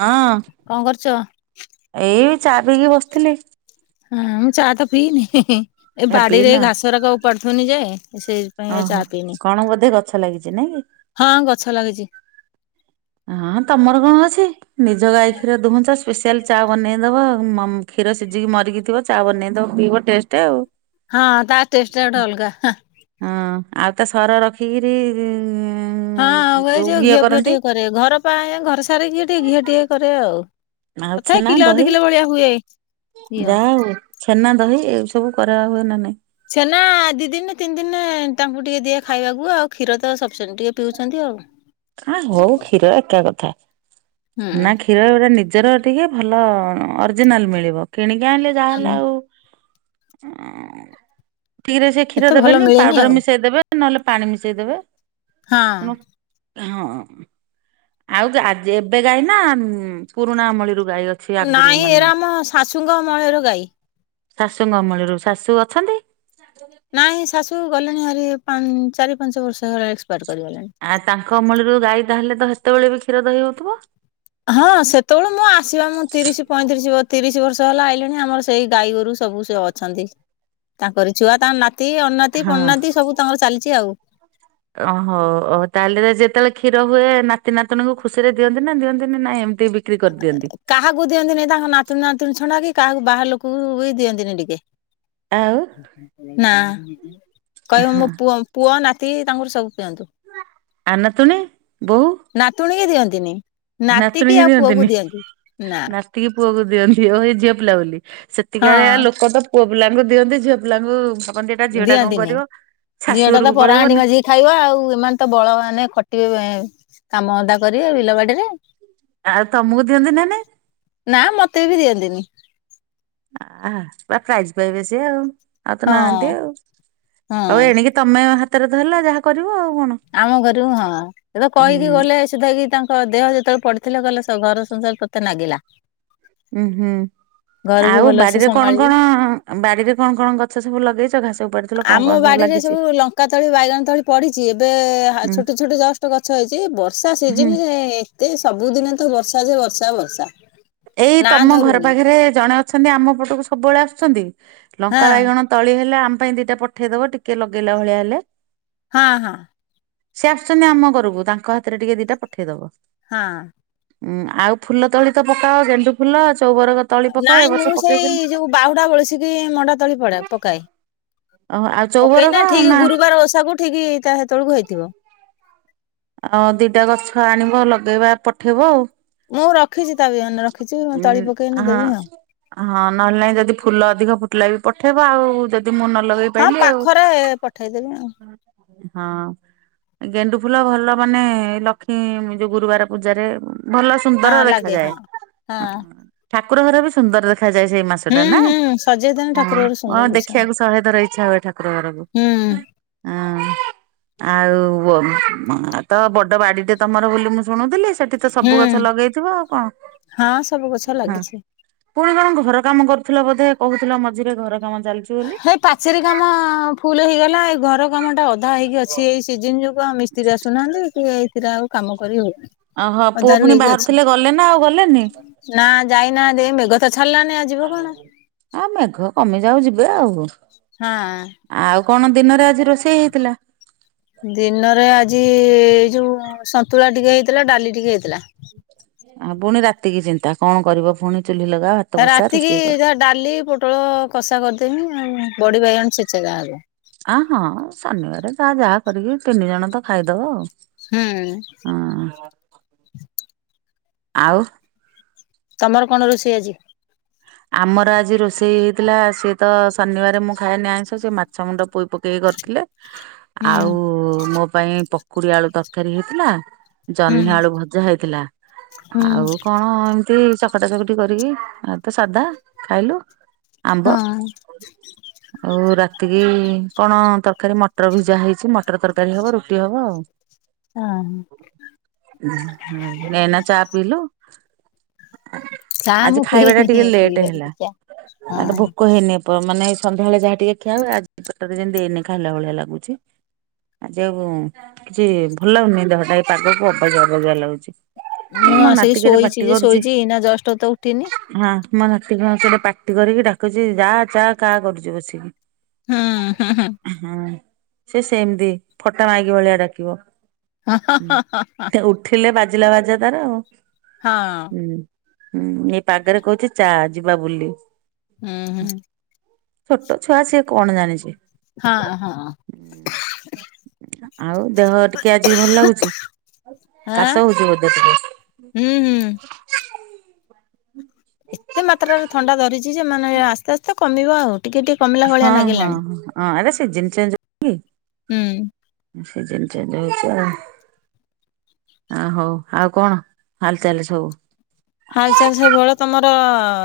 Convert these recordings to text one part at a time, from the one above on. ହଁ, କଣ କରୁଛ? ଏଇ ଚା ପିଇକି ବସିଥିଲି। ହଁ ମୁଁ ଚା ତ ପିଇନି ହିଁ ହିଁ। ଏ ବାଡିରେ ଏ ଘାସଗୁରାକ ଉପାଡୁ ଥିନି ଯେ, ସେ ଓହୋ। କଣ ବୋଧେ ଗଛ ଲାଗିଚି ନାଇଁକି? ହଁ ଗଛ ଲାଗିଛି। ହଁ ତମର କଣ ଅଛି, ନିଜ ଗାଈ କ୍ଷୀର ଦୁହୁଁଚ ସ୍ପେସିଆଲ ଚା ବନେଇଦବ ଆଉ। ମମ କ୍ଷୀର ସିଝିକି ମରିକି ଥିବ ଚା ବନେଇଦବ ପିିଇବ ଟେଷ୍ଟ ଆଉ। ହଁ ତା ଟେଷ୍ଟ ଏଟା ଅଲଗା ହାଁ। ହଁ, ଆଉ ତା ସର ରଖିକିରି ହଁ ଆଉ ଏଇ ଯୋଉ ଘିଅ ଫିଅ ଟିକେ କରେ। ଘର ପାଇଁ ଆ ଘରସାରିକି ଟିକେ ଘିଅ ଟିକେ କରେ ଆଉ। ଆଉ ତଥାପି ଛେନା କିଲ ଦି ଦହି କିଲ ଭଳିଆ ହୁଏ ଘିଅ। ଯାହା ହଉ ଛେନା, ଦହି ଏସବୁ କରାହୁଏ ନା ନାଇଁ? ଛେନା, ଦି ଦିନି ତିନି ଦିନେ ତାଙ୍କୁ ଟିକେ ଦିଏ ଖାଇବାକୁ ଆଉ। କ୍ଷୀର ତ ସଫିସେଣ୍ଟ ଟିକେ ପିଉଚନ୍ତି ଆଉ। ଆ ହଉ କ୍ଷୀର ହୁଁ। କ୍ଷୀରରେ ଗୋଟେ ନିଜର ଟିକେ ଭଲ ଅରିଜିନାଲ୍ ମିଳିବ। କିଣିକି ଆଣିଲେ ଯାହାହେଲେ ଆଉ ଠିକରେ ସେ କ୍ଷୀର ଏତେ ଭଲ ଦେବେନି, ମିଳେନି ପାଉଡର ଆଉ। ମିଶେଇ ଦେବେ ନହେଲେ ପାଣି ମିଶେଇଦେବେ, ହଁ। ତେଣୁ ହଁ। ଆଉ ଗା ଆଜ ଏବେ ଗାଈ ନା, ପୁରୁଣା ଅମଳିରୁ ଗାଇ ଅ ନାଇଁ, ଏଇରା ଆମ ଶାଶୂଙ୍କ ଅମଳର ଗାଈ। ଶାଶୂଙ୍କ ଅମଳରୁ। ଶାଶୂ ଅଛନ୍ତି? ନାଇଁ, ଶାଶୂ ଗଲେଣି ହାରି ପାନ୍ ଚାରି ପାଞ୍ଚ ବର୍ଷ ହେଇଗଲା ଏକ୍ସପାର୍ଟ କରିଗଲେଣି। ଆ ତାଙ୍କ ଅମଳରୁ ଗାଈ ତାହେଲେ ତ ହେତେବେଳେ ବି କ୍ଷୀର ଦହି ହଉଥିବ। ହଁ ସେତେବେଳୁ ମୁଁ ଆସିବା ମୁଁ ତିରିଶ ପଇଁତିରିଶ ବ ତିରିଶ ବର୍ଷ ହେଲା ଆଇିଲିଣି, ଆମର ସେଇ ଗାଈ ଗୋରୁ ସବୁ ସେ ଅଛନ୍ତି। ତାଙ୍କରି ଛୁଆ, ତାଙ୍କ ନାତି, ଅଣନାତି, ହଁ ପଣନାତି ସବୁ ତାଙ୍କର ଚାଲିଚି ଆଉ। ଓହୋ। ହଉ ତାହେଲେ ତ ଯେତେବେଳେ କ୍ଷୀର ହୁଏ, ନାତି ନାତୁଣୀଙ୍କୁ ଖୁସିରେ ଦିଅନ୍ତି ନା ଦିଅନ୍ତିନି ନାଇଁ ଏମିତି ବି ବିକ୍ରି କରିଦିଅନ୍ତି? କାହାକୁ ଦିଅନ୍ତି ନାହିଁ, ତାଙ୍କ ନାତୁଣୀ ନାତୁଣୀ ଛଡା କିି କାହାକୁ ବାହାର ଲୋକକୁ ବି ଦିଅନ୍ତିନି ଟିକେ। ଆଉ ନାଁ। କହିବ ହଁ ମୋ ପୁଅ, ପୁଅ, ନାତି, ତାଙ୍କର ସବୁ ପିଅନ୍ତୁ। ଆଉ ନାତୁଣୀ, ବୋହୂ? ନାତୁଣୀ କି ଦିଅନ୍ତିନେଇ। ନାତି କିି ଆଉ ପୁଅକୁ ଦିଅନ୍ତି। ନା ଟିକେ ପୁଅକୁ ଦିଅନ୍ତି। ଓହୋ, ଏ ଝିଅ ପିଲା ବୋଲି, ହଁ ସେତିକାଳିଆ ଲୋକ ତ ପୁଅ ପିଲାଙ୍କୁ ଦିଅନ୍ତି, ଝିଅ ପିଲାଙ୍କୁ ଭାବନ୍ତି, ଏଟା ଝିଅଟା କଣ ଦିଅନ୍ତିନି। କରିବ? ଝିଅଟା ତ ଶାଶୂଘରକୁ ପଳେଇବ ପରାହାଣ୍ଡି ନା। ମାଜିକି ଖାଇବ ଆଉ, ଏମାନେ ତ ବଳ ମାନେ ଖଟିବେ କାମ ଧନ୍ଦା କରିବେ ବିଲ ବାଡିରେ ଆଉ ତମକୁ ଦିଅନ୍ତି ନା ନାଇଁ? ନା, ମତେ ବି ଦିଅନ୍ତିନି। ଆହା, ପୁରା ପ୍ରାଇଜ ପାଇବେ ସିଏ ଆଉ। ଆଉ ତ ହଁ ନାହାଁନ୍ତି ଆଉ। ହଁ ଆଉ ଏଣିକି ତମେ ହାତରେ ଧରିଲ, ଯାହା କରିବ ଆଉ କଣ। କାମ କରିବୁ ହଁ। ସେ ତ ହୁଁ କହିକି ଗଲେ ହେ ସୁ ସୁଦ୍ଧା କିି ତାଙ୍କ, ଦେହ ଯେତେବେଳେ ପଡିଥିଲେ କହିଲେ ଘର ସଂସାର ତତେ ନାଗିଲା। ଉୁଁ ହୁଁ ଘରକୁ ଆଉ ଭଲସେ ବାଡିରେ କଣ? ସମ୍ଭାଳିବୁ କଣ ଆଉ ବାଡିରେ କଣ, କଣ ଗଛ ସବୁ ଲଗେଇଛ ଘାସ ଉପାଡିଥିଲ କଣ ଆମ କଣ ବାଡିରେ ଲାଗିଛି? ସବୁ ଲଙ୍କା ତଳି, ବାଇଗଣ ତ, ଳି ପଡିଛି ଏବେ ହୁଁ ଛୋଟ ଛୋଟ ଜଷ୍ଟ ଗଛ ହେଇଛି। ବର୍ଷା ହୁଁ। ସିଜନରେ ଏତେ ସବୁଦିନେ ତ ବର୍ଷା ଯେ ବର୍ଷା, ବର୍ଷା। ଏଇ ନା ତମ ଘର ଧରୁନି ପାଖରେ ଜଣେ ଅଛନ୍ତି, ଆମ ପଟକୁ ସବୁବେଳେ ଆସୁଛନ୍ତି ହଁ ଲଙ୍କା, ବାଇଗଣ ତଳି ହେଲେ ଆମ ପାଇଁ ଦିଟା ପଠେଇଦବ, ଟିକେ ଲଗେଇଲା ଭଳିଆ ହେଲେ। ହଁ, ହଁ। ସେ ଆସୁଛନ୍ତି ଆମ ଘରକୁ। ତାଙ୍କ ହାତରେ ଟିକେ ଦିଟା ପଠେଇ ଦବ। ହଁ। ଉୁଁ ଆଉ ଫୁଲ ତଳି ତ ପକାଅ। ଗେଣ୍ଡୁ ଫୁଲ, ଚଉବର ନାଇଁ ମୁଁ ସେଇ ଯୋଉ ବାହୁଡା ବଳସିକି, ମଣ୍ଡା ତଳି ପଡେ ପକାଏ। ଓହୋ ଆଉ ଚଉବରଗ ପକେଇନା ଠିକ ନା ଗୁରୁବାର ଓଷାକୁୁ ଠିକ ଈ ତା ସେତେଳକୁ ହେଇଥିବ। ଆଉ ଦିଟା ଗଛ ଆଣିବ ଲଗେଇବା ପଠେଇବ ଆଉ। ମୁଁ ରଖିଛି ତା ବିଅନ ରଖିଛି ଉଁ ମୁଁ ତଳି ପକେଇଲେ ହଁ ଦେବି ଆଉ। ହଁ ନହେଲେ ନାଇଁ ଯଦି ଫୁଲ ଅଧିକ ଫୁଟିଲା ବି ପଠେଇବ ଆଉ। ମୁଁ ନ ଲଗେଇ ହଁ ପାରଲିି ଆଉ ପାଖରେ ପଠେଇଦେବି ଆଉ ହଁ ଗେଣ୍ଡୁ ଫୁଲ, ଭଲ ମାନେ ଲକ୍ଷ୍ମୀ ଯୋଉ ଗୁରୁବାର ପୂଜାରେ ଭଲ ସୁନ୍ଦର ହଁ ଲାଗେ ହଁ ଦେଖାଯାଏ। ହଁ। ଠାକୁର ଘର ବି ସୁନ୍ଦର ଦେଖାଯଏ ସେଇ ମାସ। ହୁଁ ଟା ନା ହୁଁ ସଜେଇଦେଲେ ଠାକୁର ଘର ହଁ ସୁନ୍ଦର ଦିଶିବ। ଦେଖିବାକୁ ଶହେଥର ଇଚ୍ଛା ହୁଏ ଠାକୁର ଘରକୁ। ହୁଁ ହଁ। ଆଉ ବ ତ ବଡ ବାଡିଟେ ତମର ବୋଲି ମୁଁ ଶୁଣୁଥିଲି। ଏତେ ହୁଁ ସବୁ ଗଛ ଲଗେଇଥିବ ଆଉ କଣ? ହଁ ସବୁ ଗଛ ହଁ ଲାଗିଛି। ପୁଣି କଣ ଘର କାମ କରୁଥିଲ ବୋଧେ କହୁଥିଲ ମଝିରେ ଘର କାମ ଚାଲିଛି ବୋଲି। ନାଇ ପାଚେରୀ କାମ ହେଇକି ଅଛି ଏଇ ସିଜିନ ଯୋଗୁ ଆଉ ମିସ୍ତ୍ରୀ ଆସୁନାହାନ୍ତି କି ଏଇଥିରେ ଆଉ କାମ କରି ହେଉନି। ଓହଁ ପୁଅ ପୁଣି ବାହାରୁଥିଲେ ଗଲେ ନା ଆଉ ଗଲେନି? ନା ଯାଇନାହାନ୍ତି ଏଇ ମେଘ ତ ଛାଡିଲାନି ଯିବ କଣ ଆଉ ମେଘ ହଁ। ଆଉ କଣ ଦିନରେ ଆଜି ରୋଷେଇ ହେଇଥିଲା? ଦିନରେ ଆଜି ଏଇ ଯୋଉ ସନ୍ତୁଳା ଟିକେ ହେଇଥିଲା ଡାଲି ଟିକେ ହେଇଥିଲା। ଆ ପୁଣି ରାତିକି ଚିନ୍ତା କଣ କରିବ ପୁଣି ଚୁଲି ଲଗାଅ ଭାତ ବସା ରାତିକି ରୋଷେଇ କର। ଯାହା ଡାଲି ପୋଟଳ କଷା କରିଦେମି ଆଉ ବଡି ଭାଇଗଣ ଛେଚା ଗାଁର ଆ ହଁ ଶନିବାର ତ ଯାହା କରିକି ତିନି ଜଣ ତ ଖାଇଦବ ଆଉ। ହୁଁ। ହଁ ଆଉ ତମର କଣ ରୋଷେଇ ଆଜି? ଆମର ଆଜି ରୋଷେଇ ହେଇଥିଲା ସିଏ ତ ଶନିବାର ମୁଁ ଖାଏନି ଆଇଁଷ ସେ ମାଛ ମୁଣ୍ଡ ପୋଇ କରିଥିଲେ ହୁଁ ଆଉ ମୋ ପାଇଁ ପକୁଡି ଆଳୁ ତରକାରୀ ହେଇଥିଲା [inaudible] ହୁଁ ଜହ୍ନି ଆଳୁ ଭଜା ହେଇଥିଲା ହୁଁ ଆଉ କଣ ଏମିତି ଚକଟା ଚକଟି କରିକି [inaudible] ଆଉ ହଁ ରାତିକି କଣ ତରକାରି, ମଟର ଭିଜା ହେଇଚି, ମଟର ତରକାରୀ ହବ, ରୁଟି ହବ ଆଉ। ହଁ ହ। ହ [inaudible] ଚା ମୁ ପି [inaudible] ନି ପିଇ ଆଟ ହଁ ଭୋକ ହେଇନି ମାନେ ସନ୍ଧ୍ୟାବେଳେ ଯାହା ଟିକେ ଖିଆ ହୁଏ, ଆଜି ପେଟଟା ଯେମିତି ଏଇନେ ଖାଇଲା ଭଳିଆ ଲାଗୁଛି। ଆଜି ଆଉ କିଛି ଭଲ ଲାଗୁନି, ଦେହଟା ଏ ପାଗକୁ ଅବାଗ୍ୟ ଅବାଗ୍ୟ ଲାଗୁଛି। ମୁଁ ମୋ ଆସିକି ନାତି କେଡେ ପାଟି ଶୋଇଛି ଯେ କରୁଛି। ଶୋଇଛି ଏଇନା ଜଷ୍ଟ ତ ଉଠିନି। ହଁ ମୋ ନାତି କଣ କେଡେ ପାଟି କରିକି ଡାକୁଛି ଯା ଯା କା କରୁଛି ବସିକି। ହୁଁ ହୁଁ ହୁଁ। ହୁଁ ସେ ସେମିତି ଫଟା ମାଇକି ଭଳିଆ ଡାକିବ। ହଁ ହଁ ଉଁ ଉଠିଲେ ବାଜିଲା ବାଜା ତାର ଆଉ ଉଁ। ଉଁ ଏଇ ପାଗେରେ କହୁଛି ଚା ଯିବା ବୁଲି। ଉଁ ହୁଁ। ଛୋଟ ଛୁଆ ସିଏ କଣ ଜାଣିଛି? ହଁ ହଁ। ଆଉ ଦେହ ଟିକେ ଆଜି ଭଲ ଲାଗୁଛି ଆଁ କାଶ ହଉଛି ବୋଧେ ଟିକେ? ହୁଁ ହୁଁ। ଏତେ ମାତ୍ରାରେ ଥଣ୍ଡା ଧରିଛି ଯେ ମାନେ ଆସ୍ତେ ଆସ୍ତେ କମିବ ଆଉ। ଟିକେ ଟିକେ କମିଲା ଭଳିଆ ହଁ ହଁ ନାଗିଲାଣି। ହଁ ଅ ଏଟା ସିଜନ୍ ଚେଞ୍ଜ ହଉନିକି? ହୁଁ ସିଜନ୍ ଚେଞ୍ଜ ହେଇଛି ଆଉ। ଆ ହଉ ଆଉ କଣ ହାଲ ଚାଲ୍ ସବୁ? ହାଲଚାଲ ସବୁ ଭଳ ତମର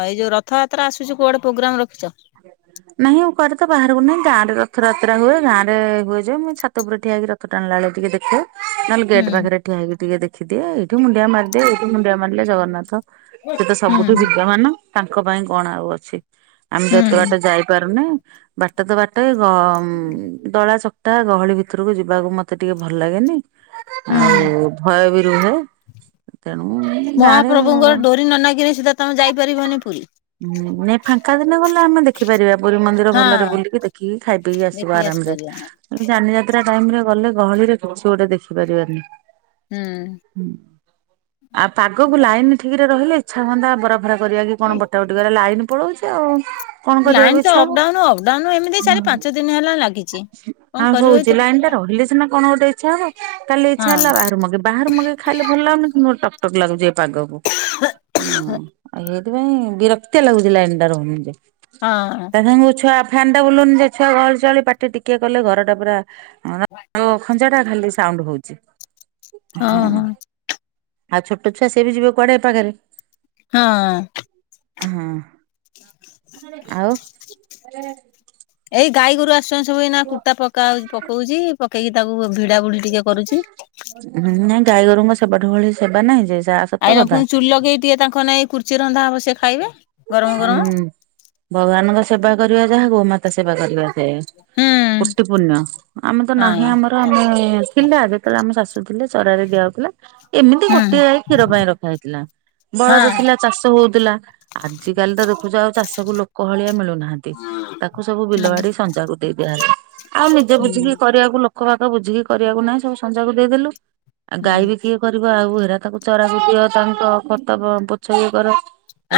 ଏଇ ଯୋଉ ରଥଯାତ୍ରା ଆସୁଛି କୁଆଡେ ପ୍ରୋଗ୍ରାମ ରଖିଛ? [unintelligible] ନାହିଁ ଆଉ କୁଆଡେ ତ ବାହାରକୁ ନାହିଁ ଗାଁରେ ରଥଯାତ୍ରା ହୁଏ ଗାଁରେ ହୁଏ ଯେ ମୁଁ ଏ ଛାତ ଉପୁର ଠଆ ରଥ ଟାଣିଲା ବେଳେ ଟିକେ ଦେଖେ। ନହେଲେ ହୁଁ ଗେଟ୍ ପାଖରେ ଠିଆ ହେଇକି ଟିକେ ଦେଖିଦିଏ ଏଇଠି ମୁଡିଆ ମାରିଦିଏ ଏଇଠି ମୁଣ୍ଡିଆ ମାରିଲେ ଜଗନ୍ନାଥ ସେ ତ ସବୁଠୁ ହୁଁ ବିଦ୍ୟ ମାନ ତାଙ୍କ ପାଇଁ କଣ ଆଉ ଅଛି। ଆମେ ଯେ ହୁଁ ଏତେ ବାଟ ଯାଇପାରୁନେ ବାଟ ତ ବାଟ ଏ ଗମ ଦଳା ଚ ଟା ଗହଳି ଭିତରକୁ ଯିବାକୁ ମତେ ଟିକେ ଭଲ ଲାଗେନି ହୁଁ ଆଉ ଭୟ ବି ରୁହେ। ତେଣୁ ମହାପ୍ରଭୁଙ୍କର ଗାଁରେ ଡୋରି ନ ନାଗିରେ ସିଧା ତମେ ଯାଇପାରିବନି ପୁରୀ। ଉଁ ନେପ ଫାଙ୍କା ଦିନେ ଗଲେ ଆମେ ଦେଖିପାରିବା ପୁରୀ ମନ୍ଦିର ହଁ ଭଲରେ ବୁଲିକି ଦେଖିକି ଖାଇ ପିଇକି ଆସିବ ଦେଖିକି ଆରାମ ରେ। ଆସିପାରିବ ଏ ଯାନିଯାତ୍ରା ଟାଇମ୍ ରେ ଗଲେ ଗହଳି ରେ କିଛି ଗୋଟେ ଦେଖି ପାରିବାନି। ହୁଁ। ହୁଁ ଆ ପାଗକୁ ଲାଇନ୍ ଠିକ୍ ରେ ରହିଲେ ଇଚ୍ଛା ହୁଅନ୍ତା [unintelligible] କରିବା କି କଣ ବଟା ବଟି କରିବା ଲାଇନ୍ ପଳଉଚି ଆଉ। କଣ କରିବାକୁ ଲାଇନ୍ ତ ଇଚ୍ଛା ହବ। ଅପଡାଉନୁ ଅପଡାଉନୁ ଏମିତି ଚାରେ ପାଞ୍ଚ ଦିନ ହେଲା ଲାଗିଚି କଣ କରିବୁ ଏ ଯେ ଲାଇନ୍ ଟା ରହିଲେ ସିନା କଣ ଗୋଟେ ଇଚ୍ଛା ହବ କାଲି ଇଛା ହଁ ହେଲା ବାହାରୁ ମଗେ ବାହାରୁ ମଗେଇ ଖାଇଲେ ଭଲ ଲାଗୁନି କିନ୍ତୁ ଗୋଟେ ଟ ଟକ ଟକ ଲାଗୁଛି ଏ ପାଗକୁ ଅ ଆଉ ହେଇଥିପାଇଁ ବିରକ୍ତିଆ ଲାଗୁଛି ଲାଇନ୍ ଟା ରହୁନିଯେ। ହଁ। ତା ସାଙ୍ଗଙ୍କୁ ଛୁଆ ଫ୍ୟାନ୍ ଟା ବୁଲୁନି ଯେ ଛୁଆ ଗହଳି ଚହଳି ପାଟି ଟିକି କଲେ ଘର ଟା ପୁରା ଅ ଖଞ୍ଜା ଟା ଖାଲି ସାଉଣ୍ଡୁ ହଉଚି ହଁ। ଆଉ ଛୋଟ ଛୁଆ ସେ ବି ଯିବେ କୁଆଡେ ଏ ପାଗେରେ। ହଁ। ହଁ ଆଉ? ଏଇ ଗାଈ ଗୋରୁ ଆସୁଛନ୍ତି ସବୁ ଏଇନା କୁଟା ପକାଉଛି ପକଉଚି। ପକେଇକି ତାକୁ ଭିଡା ଭୁଡି ଟିକେ କରୁଛି। ହୁଁ ହୁଁ ନାଇଁ ଗାଈ ଗୋରୁଙ୍କ ସେବାଠୁ ଭଳି ସେବା ନାହିଁ ଯେ ସେଆ ଆ ଏଇନା ଫୁଣି ଚୁଲି ଲଗେଇ ଟିକେ ତାଙ୍କ ନାଗି କୁର୍ଚି ରନ୍ଧା ହବ ସେ ଖାଇବେ। ଗରମ ଗରମ ହୁଁ ଭଗବାନଙ୍କ ସେବା କରିବା ଯାହା ଗୋ ମାତା ସେବା କରିବା ସେ ହୁଁ କୋଟି ପୁନ୍ୟ ଆମେ ତ ହଁ ନାହିଁ ଆମର ଆମେ ଥିଲା ଯେ ଯେତଳେ ଆମ ଶାଶୁ ଥିଲେ ଚରା ରେ ଦିଆହଉଥିଲା। ଏମିତି ହୁଁ ଗୋଟିଏ ଗାଇ କ୍ଷୀର ପାଇଁ ରଖା ହେଇଥିଲା ବଳଦ ହଁ ଥିଲା ଚାଷ ହଉଥିଲା। ଆଜିକାଲି ତ ଦେଖୁଛ ଆଉ ଚାଷ କୁ ଲୋକ ଭଳିଆ ମିଳୁନାହାନ୍ତି। ତାକୁ ସବୁ ବିଲ ହୁଁ ବାଡି ସଂଜାକୁ ଦେଇ ଦିଆହେଲା ଆଉ ନିଜେ କିଛିବି ହୁଁ କରିବାକୁ ଲୋକ ବାକ ବୁଝିକି କରିବାକୁ ନାହିଁ ସବୁ ସଂଜାକୁ ଦେଇଦେଲୁ ଆଉ ଗାଈ ହୁଁ। ବି କିଏ କରିବା ଆଉହେରା ତାକୁ ଚରାକୁ ଦିଅ ତାଙ୍କ ଖତବ ପୋଛ ବିଏ କର।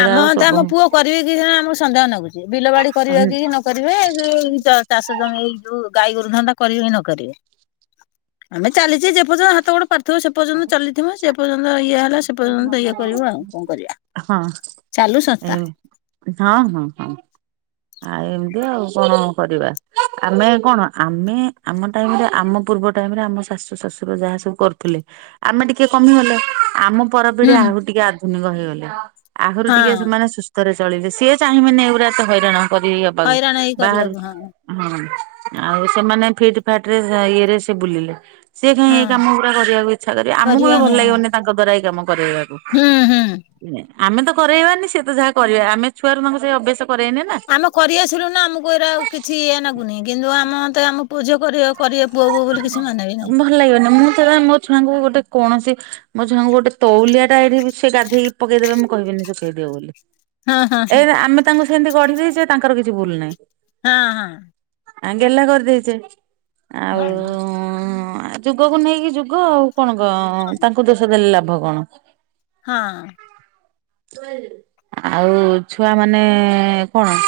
ଏରା ଆଉ ତ ଶୋଭ ଆମ ପୁଅ କରିବେ କି ଆମକୁ ସନ୍ଦେହ ନାଗୁଛି ବିଲ ବାଡି ହଁ କରିବେ କି କରିବେ ଚାଷ ଜମି ଏଇ ଯୋଉ ଗାଈ ଗୋରୁଧନ୍ଦା କରିବେ କି ନ କରିବେ। ଆମେ ଚାଲିଛି ଯେପର୍ଯ୍ୟନ୍ତ ହାତ ଗୋଡ ତ ସେ ପର୍ଯ୍ୟନ୍ତ ଚାଲିଥିବ ସେ ପର୍ଯ୍ୟନ୍ତ ଇଏ ହେଲା ସେ ପର୍ଯ୍ୟନ୍ତ ଇଏ କରିବୁ ଆଉ କଣ କରିବା। ହଁ ଚାଲୁ ଏ ସଂସ୍ଥା ହଁ ହଁ ହଁ। ଆଉ ଏମିତି ଆଉ କଣ କରିବା। ଆମେ କଣ ଆମେ ଆମ ଟାଇମରେ ଆମ ପୂର୍ବ ଟାଇମରେ ଆମ ଶାଶୁ ଶଶୁର ଯାହା ସବୁ କରୁଥିଲେ ଆମେ ଟିକେ କମିଗଲେ ଆମ ପରପିଢି ହୁଁ ଆହୁରି ଟିକେ ଆଧୁନିକ ହେଇଗଲେ। ଆହୁରି ଟିକେ ହଁ। ସେମାନେ ସୁସ୍ଥରେ ଚଳିବେ ସିଏ ଚାହିଁବେନି ଏଗୁଡ଼ା ଏତେ ହଇରାଣ କରି ହବାକୁ ହଇରାଣ ହେଇ ବାହାରୁ କରିବାକୁ ହଁ ହଁ ଆଉ ସେମାନେ ଫିଟ ଫାଟ ରେ ଇଏରେ ସେ ବୁଲିଲେ ସିଏ କାଇଁ ଏଇ ହଁ କାମ ଗୁରା କରିବାକୁ ଇଚ୍ଛା କରିବେ ଆମକୁ କରିବା ବି ହଁ ଭଲ ଲାଗିବନି ତାଙ୍କ ଦ୍ଵାରା ଏଇ କାମ କରାଇବାକୁ। ହୁଁ ହୁଁ। ଆମେ ତ କରାଇବାନି ସିଏ ତ ଯାହା କରିବା ଆମେ ଛୁଆରୁ ମାନଙ୍କୁ ସେଇ ଅଭ୍ୟାସ କରେଆନି ନା କରିଆସିଲୁ ନା ଆମକୁ ଏଇରା କିଛି ଇ ଲାଗୁନି କିନ୍ତୁ ଆମ ମୋତେ ଆମ ପୁଅ ଝିଅ କରିବା କରିବେ ପୁଅ ବୋଉ ବୋଲି କିଛି ମାନେବି ନାହିଁ ଭଲ ଲାଗିବନି ମୁଁ ତ ମୋ ଛୁଆଙ୍କୁ ଗୋଟେ କୌଣସି ମୋ ଛୁଆଙ୍କୁ ଗୋଟେ ତଉଳିଆ ଟା ଏଇଠି ସେ ଗାଧେଇକି ପକେଇଦେବେ ମୁଁ କହିବିନି ଶୁଖେଇ ଦିଅ ବୋଲି ହଁ ହଁ ହଁ ଏଇ ଆମେ ତାଙ୍କୁ ସେମିତି ଗଢି ଦେଇଛେ। ତାଙ୍କର କିଛି ଭୁଲ ନାହିଁ। ହଁ ହଁ। ଆଁ ଗେଲ କରିଦେଇଛେ। ଆଉ ହଁ ଯୁଗକୁ ନେଇକି ଯୁଗ ଆଉ କଣ କ ତାଙ୍କୁ ଦୋଷ ଦେଲେ ଲାଭ କଣ? ହଁ। ଆଉ ଛୁଆ ମାନେ କଣ?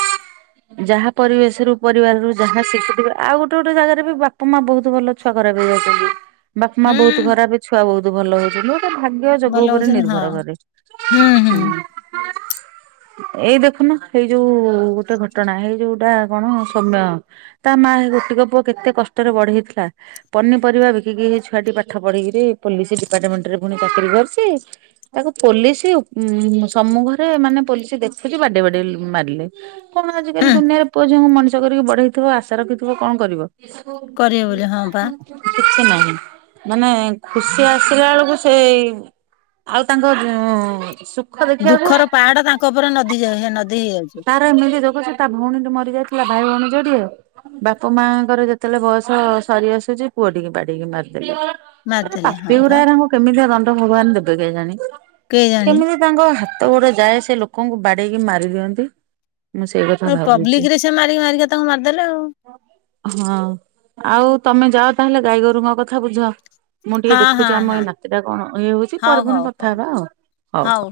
ଯାହା ପରିବେଶରୁୁ ପରିବାରରୁ ଯାହା ଶିଖୁଥିବ ଆଉ ଗୋଟେ ଗୋଟେ ଜାଗାରେ ବି ବାପା ମା ବହୁତ ଭଲ ଛୁଆ ଖରାପ୍ ବି ବାପା ମା ବହୁତ ହୁଁ ଖରାପ ଛୁଆ ବହୁତ ଭଲ ହଉଛନ୍ତି। ଗୋଟେ ଭାଗ୍ୟ ଭଲ ଯୋଗ ଉପରେ ହଉଛନ୍ତି ହଁ ନିର୍ଭର କରେ। ହୁଁ ହୁଁ ହୁଁ। ଏଇ ଦେଖୁନ ଏଇ ଯୋଉ ଗୋଟେ ଘଟଣା ହେଇ ଯୋଉଟା କଣ ସୌମ୍ୟ ତା ମା ଗୋଟିକ ପୁଅ କେତେ କଷ୍ଟରେ ବଢେଇ ଥିଲା। ପନିପରିବା ବିକିକି ସେ ଛୁଆଟି ପାଠ ପଢ଼ିକିରି ପୋଲିସ ଡିପାର୍ଟମେଣ୍ଟରେ ପୁଣି ଚାକିରି କରିଛି। ତାକୁ ପୋଲିସ ଉଁ ସମ୍ମୁଖରେ ମାନେ ପୋଲିସି ଦେଖୁଛି ବାଡ଼େଇ ବାଡ଼େଇ ମାରିଲେ। କଣ ଆଜିକାଲି ହୁଁ ଦୁନିଆରେ ପୁଅ ଝିଅଙ୍କୁ ମଣିଷ କରିକି ବଢେଇଥିବ ଆଶା ରଖିଥିବ କଣ କରିବ? କରିବେ ବୋଲି ହଁ ପା କିଛି ନାହିଁ ମାନେ ଖୁସି ଆସିଲା ବେଳକୁ ସେଇ ଆଉ ତାଙ୍କ ଦୁଃଖର ଦେଖିବାକୁ ପାହାଡ ତାଙ୍କ ଉପରେ ନଦୀ ଯ ନଦୀ ହେଇଯାଉଛି। ତାର ଏମିତି ଦେଖୁଛୁ ତା ଭଉଣୀ ମରି ଯାଇଥିଲା ଭାଇ ଭଉଣୀ ଯୋଡିଏ। ବାପା ମାଙ୍କର ଯେତେବେଳେ ବୟସ ସରି ଆସୁଛି ପୁଅ ଟିକି ବାଡିକି ମାରିଦେଲେ ଏଗୁରା ମାରିଦେଲେ ହଁ ପାପି ପା ଏଉରାଙ୍କୁ କେମିତିଆ ଦଣ୍ଡ ଭଗବାନ ଦେବେ କେଜାଣି? କେଜାଣି କେମିତି ତାଙ୍କ ହାତ ଗୋଡ ଯାଏ ସେ ଲୋକଙ୍କୁ ବାଡେଇକି ମାରି ଦିଅନ୍ତି। ମୁଁ ସେଇ କଥା ଭାବୁଛି ପବ୍ଲିକ ରେ ସେ ମାରିକି ମାରିକି ତାଙ୍କୁ ମାରିଦେଲା ଆଉ ହଁ ଆଉ ତମେ ଯାଅ ତାହେଲେ ଗାଈଗୋରୁଙ୍କ କଥା ବୁଝ। ମୁଁ ଟିକେ ଆଉ ହଁ ଦେଖୁଛି ହଁ ଆମ ଏଇ ହଁ ନାତି ଟା କଣ ଇଏ ହଉଛି ପରେ ହଉ ପୁଣି ହଉ କଥା ହଉ ହେବା ଆଉ ହଉ ହଉ।